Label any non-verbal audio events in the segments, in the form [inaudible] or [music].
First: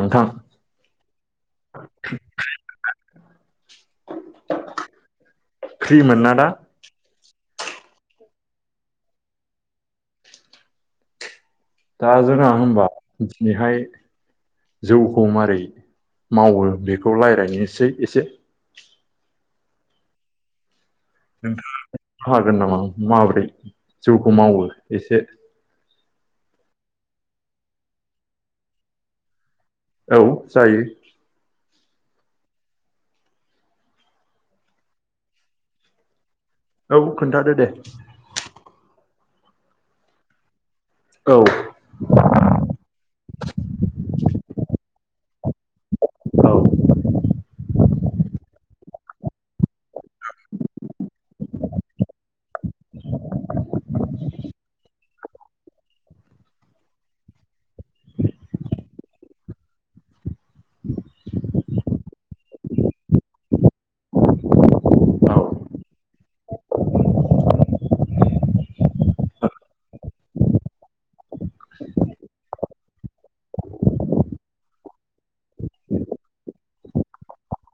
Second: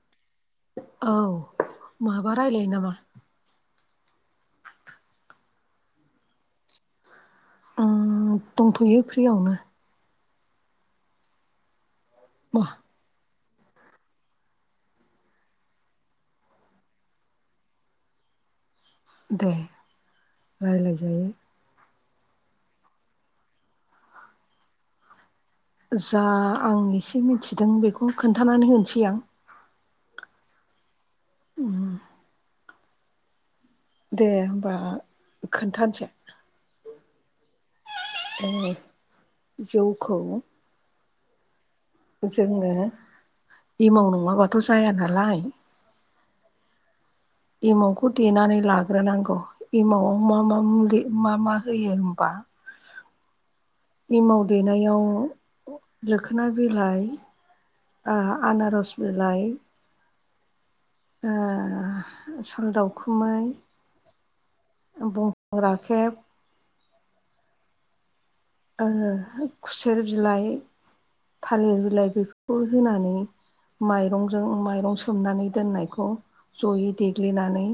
नोंथां। औ माबा रायलानो नामा? फ्रिमोनना दा? ओम दंथ'यो फ्रियावनो। दा जोंना मा होनबा दिनैहाय जौखौ मारै मावो बेखौ रायलायनोसै एसे एसे। दे रालाय। नोंथाङा हागोन नामा माब्रै जौखौ मावो एसे? जा आं एसे मिथिदों बेखौ खोन्थानानै होनोसै आं। औ जायो। उम दे होबा खोनथानसै। औ खोन्थादो दे। जौखौ औ। जोङो एमाव नङाबाथ' जाया नालाय। औ। एमावखौ देनानै लाग्रोनांगौ एमावआव मा मा मुलि मा मा होयो होमबा एमाव देनायाव लोखोना बिलाइ। आनारस बिलाइ। आ‌ साल दावखुमै। औ बुंफां राखेब। ओ खुसेर बिलाइ। थालिर बिलाइ बेफोरखौ होनानै। माइरंजों माइरं सोमनानै दोननायखौ जयै देग्लिनानै।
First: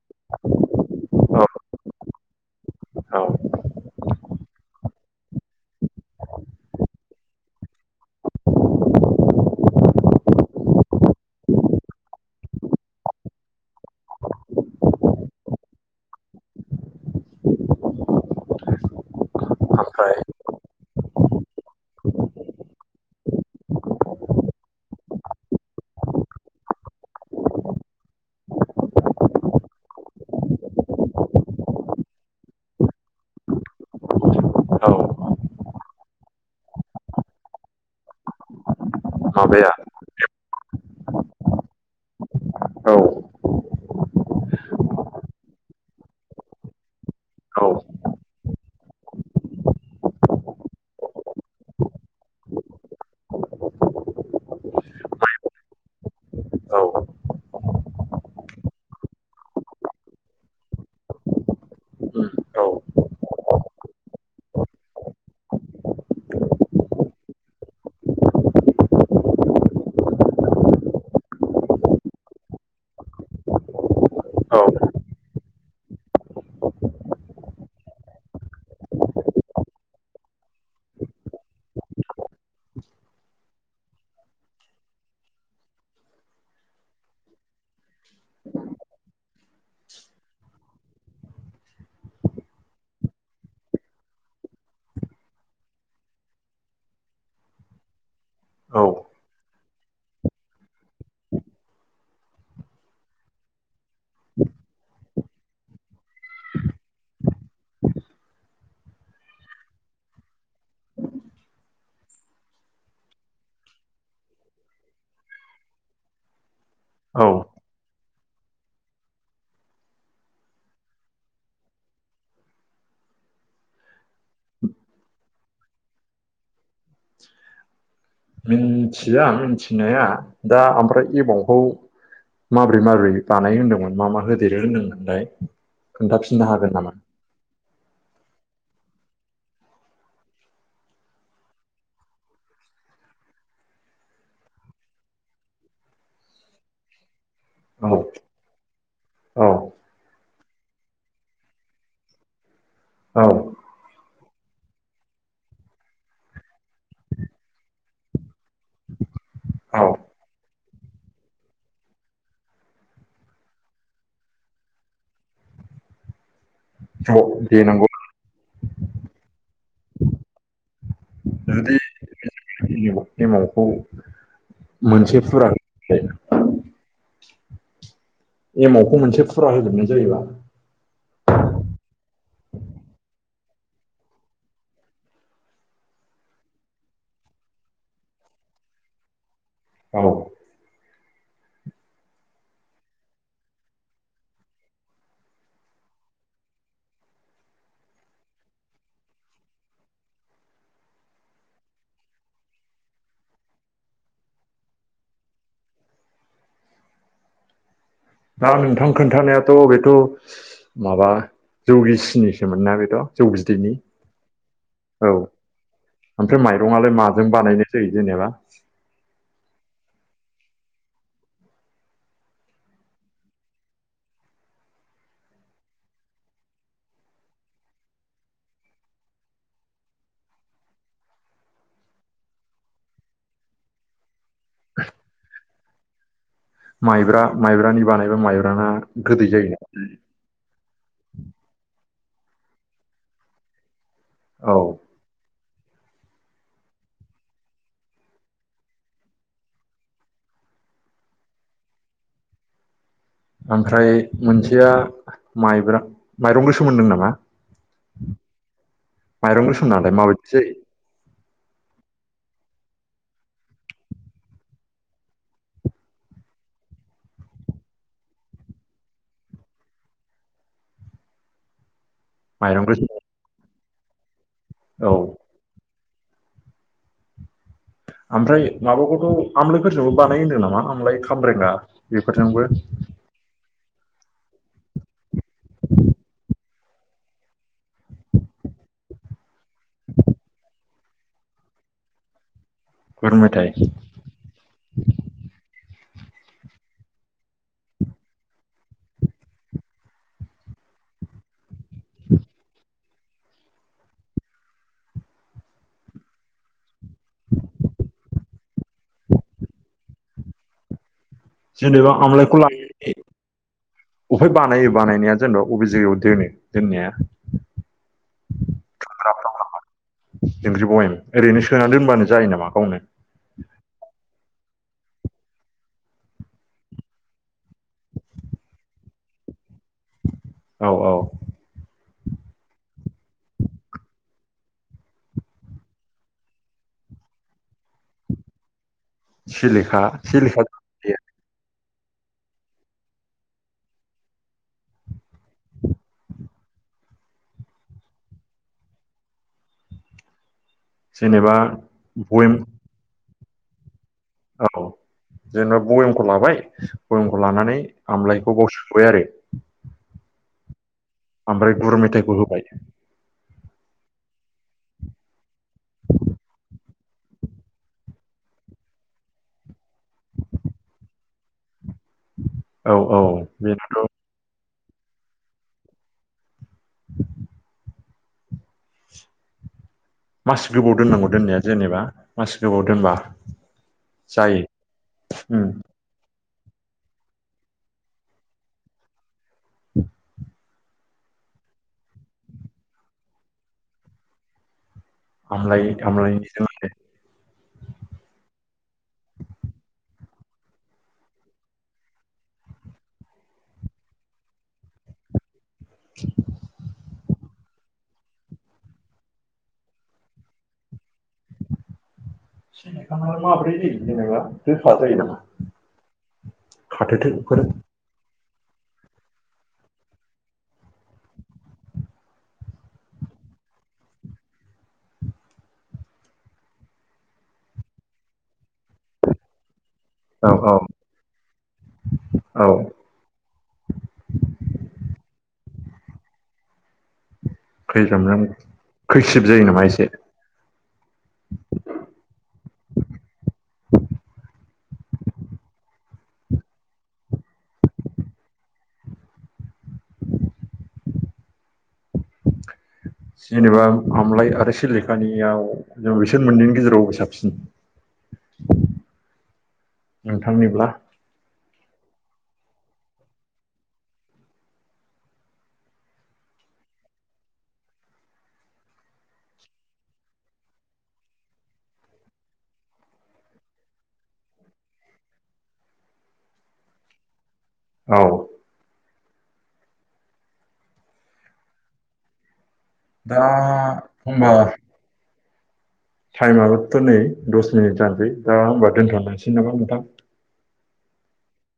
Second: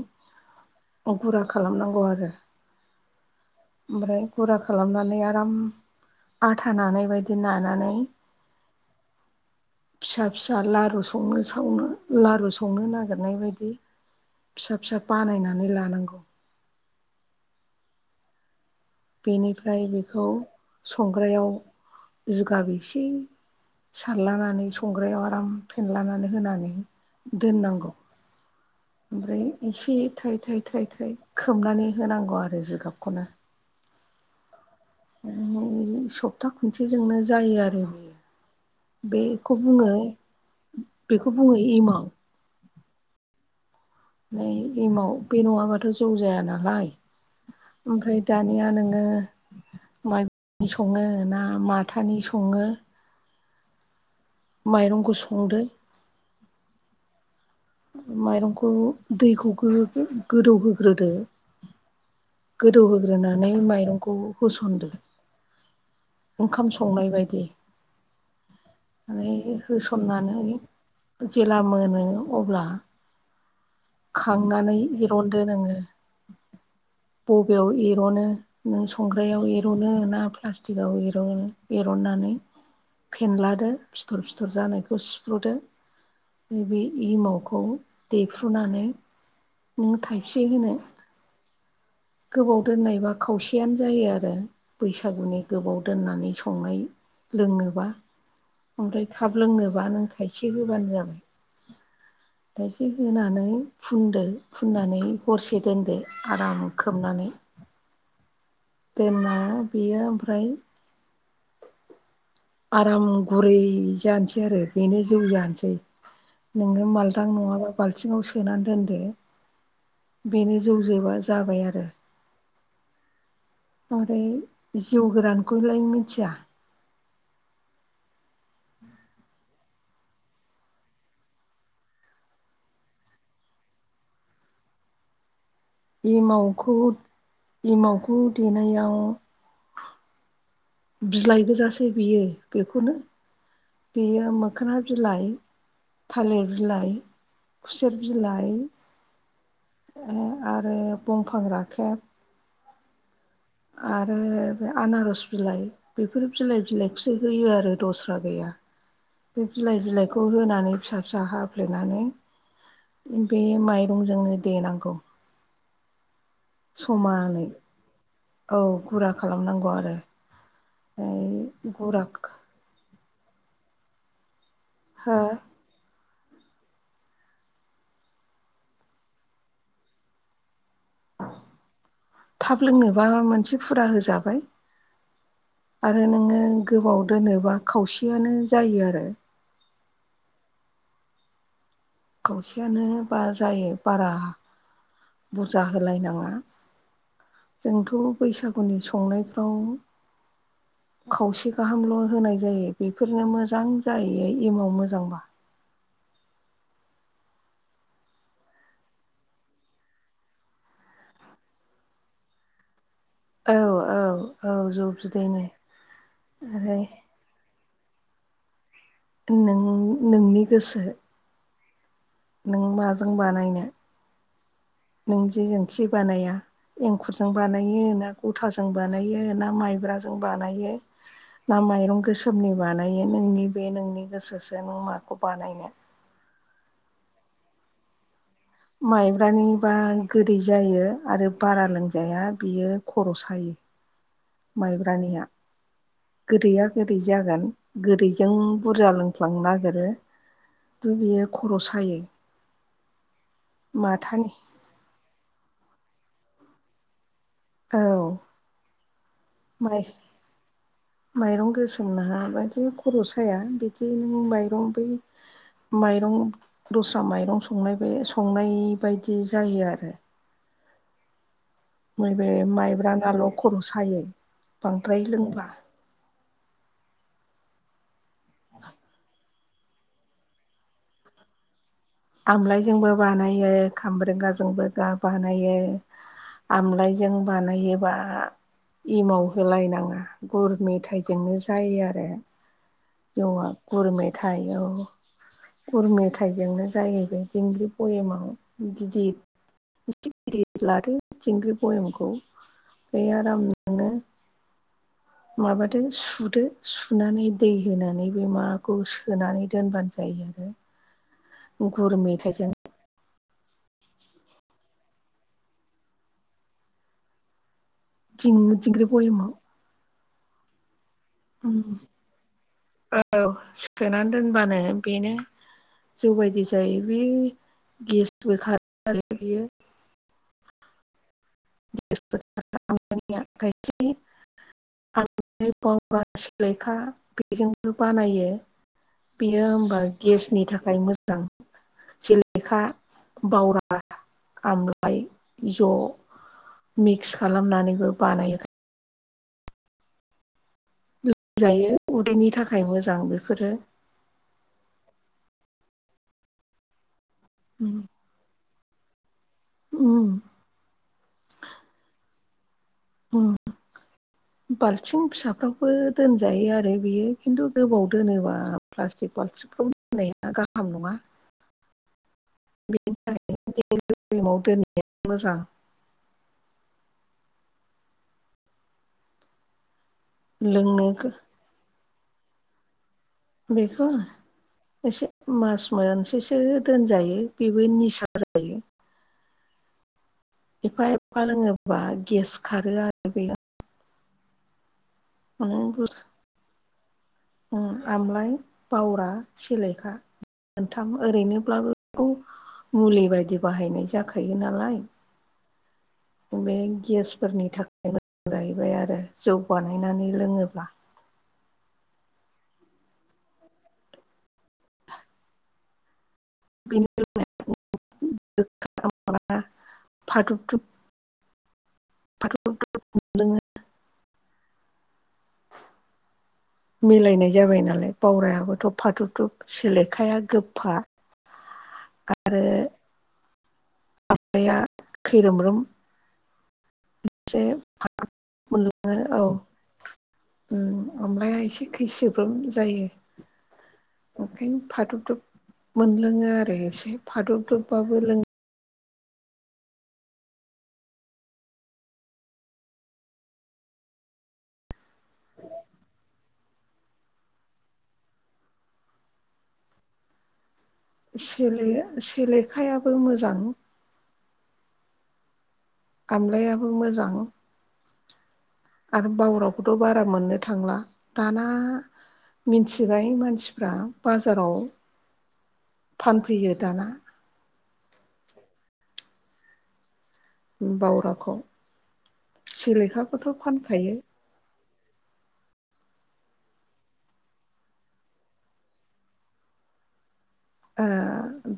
गुरा औ खालामनांगौ आरो। औ ओमफ्राय गुरा खालामनानै आराम। आथा नानाय बायदि नानानै। फिसा फिसा लारु संनो सावनो लारु संनो नागिरनाय बायदि। फिसा फिसा बानायनानै लानांगौ। [inaudible] बेनिफ्राय ओमफ्राय बेखौ संग्रायाव जिगाब एसे सारलानानै संग्रायाव आराम फेनलानानै होनानै दोननांगौ। [inaudible] ओमफ्राय एसे थाइ थाइ थाइ थाइ खोबनानै होनांगौ आरो जिगाबखौनो। औ सप्ता खनसेजोंनो जायो आरो बेयो। बेखौ माबाया बुङो बेखौ बुङो एमाव। औ फ्राय एमाव बे नङाबाथ' जौ जाया नालाय। औ ओमफ्राय दानिया नोङो माइब्रानि सङो ना माथानि सङो। माइरंखौ संदो। औ माइरंखौ दैखौ गोदौहोग्रोदो। गोदौहोग्रोनानै माइरंखौ होसनदो। ओंखाम संनाय बायदि। माने होसननानै जेब्ला मोनो अब्ला। औ खांनानै एरनदो नोङो। [inaudible] बबेयाव एर'नो नों संग्रायाव एर'नो ना प्लास्टिकआव एर'नो एर'नानै। [inaudible] फेनलादो फिथर फिथर जानायखौ सिफ्रुदो। नैबे एमावखौ देफ्रुनानै। नों थाइबैसे होनो। [inaudible] गोबाव दोननायबा खावसेयानो जायो आरो बैसागुनि गोबाव दोननानै संनाय। लोंनोबा औ ओमफ्राय थाब लोंनोबा नों थायसे होबानो जाबाय। थायसे होनानै फुनदो। फुननानै हरसे दोनदो आराम खोबनानै। दोनना बेयो ओमफ्राय आराम गुरै जानोसै आरो बेनो जौ जानोसै नोङो मालदां औ नङाबा बाल्थिङाव सोना दोनदो बेनो जौ जोबा जाबाय आरो ओमफ्राय जिउ गोरानखौलाय मिथिया मिनथिया मिनथिनाया दा ओमफ्राय एबावखौ माबोरै माबोरै बानायो होनदोंमोन मा मा होदेरो होनदोंमोनलाय खोन्थाफिननो हागोन एमावखौ नामा? इमावखौ देनायाव बिलाइ गोजासै बियो बेखौनो बेयो मोखोना बिलाइ थालिर बिलाइ औ खुसेर बिलाइ औ ओ आरो बंफां राखेब औ। आरो बे आनारस बिलाइ बेफोर बिलाइ बिलाइखौसो होयो आरो दस्रा गैया। बे बिलाइ औ बिलाइखौ होनानै फिसा फिसा हाफ्लेनानै बे माइरंजोंनो देनांगौ। थ समानै दे नंगौ औ गुरा खालामनांगौ आरो। ओमफ्राय जुदि गाराख एमावखौ हो मोनसे फुरा ना [unintelligible] एमावखौ मोनसे फुरा होजोबनाय जायोबा थाब लोंनोबा मोनसे फुरा होजाबाय आरो नोङो गोबाव दोनोबा खावसेयानो जायो आरो। औ खौवसेयानो बा जायो बारा बुरजा होलायनाङा। जोंथ' बैसागुनि संनायफ्राव [inaudible] खावसे गाहामल' होनाय जायो बेफोरनो मोजां जाहैयो एमाव मोजांबा। [inaudible] दा नोंथां खोन्थानायाथ' बेथ' माबा जौगिसिनिसोमोना बेथ' जौ औ बिदैनि औ जौ औ बिदैनो ओमफ्राय ओमफ्राय माइरंआलाय माजों बानायनो सै जेनेबा? नों नोंनि नोंनि गोसो नों माजों बानायनो [inaudible] नों जेजों थि बानाया एंखुरजों बानायो ना गथाजों बानायो ना माइब्राजों जों बानायो ना माइरं गोसोमनि बानायो नोंनि बे नोंनि गोसोसो न माखौ बानायनो।। माइब्रा माइब्रानि बानायबा माइब्रा माइब्रानिबा गोदै जायो आरो बारा लोंस जाया बियो खर' सायो औ माइब्रानिया गोदैया गोदै जागोन गोदैजों बुरजा लोंफ्लांनो नागिरो द बियो खर' सायो। ओमफ्राय माथानि मोनसेया माइब्रा माइरं गोसोमओन्दों नामा? औ माइरं गोसोम माइ नालाय माबाइदि जायो? माइरं गोसोमना हा बायदि खर' स जाया बिदि नों माइरं बै माइरं दस्रा माइरं संनाय बे संनाय बायदि जायो आरो। मैब माइरं माइब्रा गोसोम नाल' खर' सायो औ बांद्राय लोंब्ला। ओमफ्राय माबाखौथ' आमलायफोरजोंबो बानायो होनदों नामा आमलाय खामब्रेंगा बेफोरजोंबो आमलायजोंबो बानायो खामब्रेंगाजोंबो दा बानायो। आमलायजों बानायोबा एमाव होलायनाङा गुर मेथाइजोंनो जायो आरो। गुर जौवा मेथाइ गुर मेथाइ औ। गुर मेथाइजोंनो जायो बे दिंग्रि बयेमाव गिदिर [unintelligible] बे आराम नोङो माबादो सुदो सुनानै दै होनानै बे माखौ सोनानै दोनबानो जायो आरो। जेनेबा गुर आमलायखौ मेथाइजों लानानै [inaudible] बहाय बानायो बानायनाया जेनबा अबे जायगायाव दोनो दोननाया? थिं थिंग्रिबय' दिंग्रि बहम [unintelligible] ओरैनो सोना दोनबानो जायो नामा? सोनानै दोनबानो बेनो। जौ बायदि जायो बे गेसबो खारो आरो बेयो। औ औ। आंनि आखाइथि [unintelligible] [unintelligible] बेयो ओहबा सिलिखा सिलिखा गेसनि थाखाय मोजां। सिलेखा, बावरा, आमलाय ज' मिक्स खालामनानैबो बानायो। जेनेबा लोंजायो उदैनि बयेम थाखाय मोजां बेफोरो। औ जेनेबा भयेमखौ लाबाय भयेमखौ लानानै। वय आरो उम ओमफ्राय गुर मेथाइखौ होबाय उम [inaudible] बाल्थिं फिसाफोरावबो दोनजायो आरो बियो किनतु गोबाव दोनोब्ला प्लासटिक बाल्थिफ्राव दोननाया गाहाम नङा [unintelligible] औ औ बेनो बेनि [unintelligible] मासे गोबाव लोंनो दोननांगौ दोननाया जेनेबा मासे गोबाव दोनबा बेखौ जायो एसे उम मास मोनसेसो दोनजायो बेबो निसा जायो। [unintelligible] [inaudible] एफा एफा लोङोबा गेस खारो आरो बेयो [inaudible] आमलाय उम आमलायनि सोमोन्दै आमलाइ बावरा, सेलेखा। मोनथाम ओरैनोब्लाबो मुलि बायदि बाहायनाय जाखायो नालाय बे गेसफोरनि थाखाय मोजां जाहैबाय आरो जौ बानायनानै लोङोबा। [inaudible] खाथोथोफोर [unintelligible] फादुब दुब [unintelligible] मिलायनाय जाबाय नालाय बावरायाबो थ' फादुब दुब। सोलेखाया औ औ गोफा आरो। औ आमब्लाइआ खैरोमरोम एसे खैरोमरोम खैसिब जायो नामा एसे अमलाया एसे खैसिफ्रोम जायो ओंखायनो। फादब दुब मोनलोङो आरो फादब दुब बाबो लोङो जेनेबा आमलाय आरो सिलेखानियाव जों बिसोर मोननैनि गेजेरावबो साबसिन? [inaudible] नोंथांनिब्ला सेले-सेलेखायाबो मोजां। आमलायाबो मोजां। आरो बावरावखौथ' बारा मोननो थांला दाना मिथिबाय मानसिफ्रा बाजाराव फानफैयो दाना औ। बावराखौ दा सिलेखाखौथ' फानखायो। टाइमआोथ' नै दस मिनिट जानोसै दा होमबा दोनथ'लसै नामा नोंथां? ओ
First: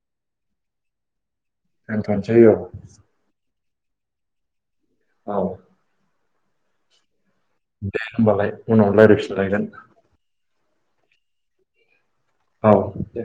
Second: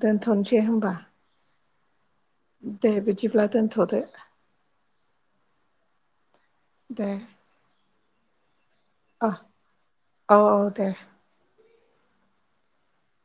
दोनथ'नोसै होमबा? दोनथ'नोसै औ दे बिदिब्ला दोनथ'दो। औ। दे दे होनोमबालाय उनाव अ रायलायफिनलायगोन औ औ दे औ दे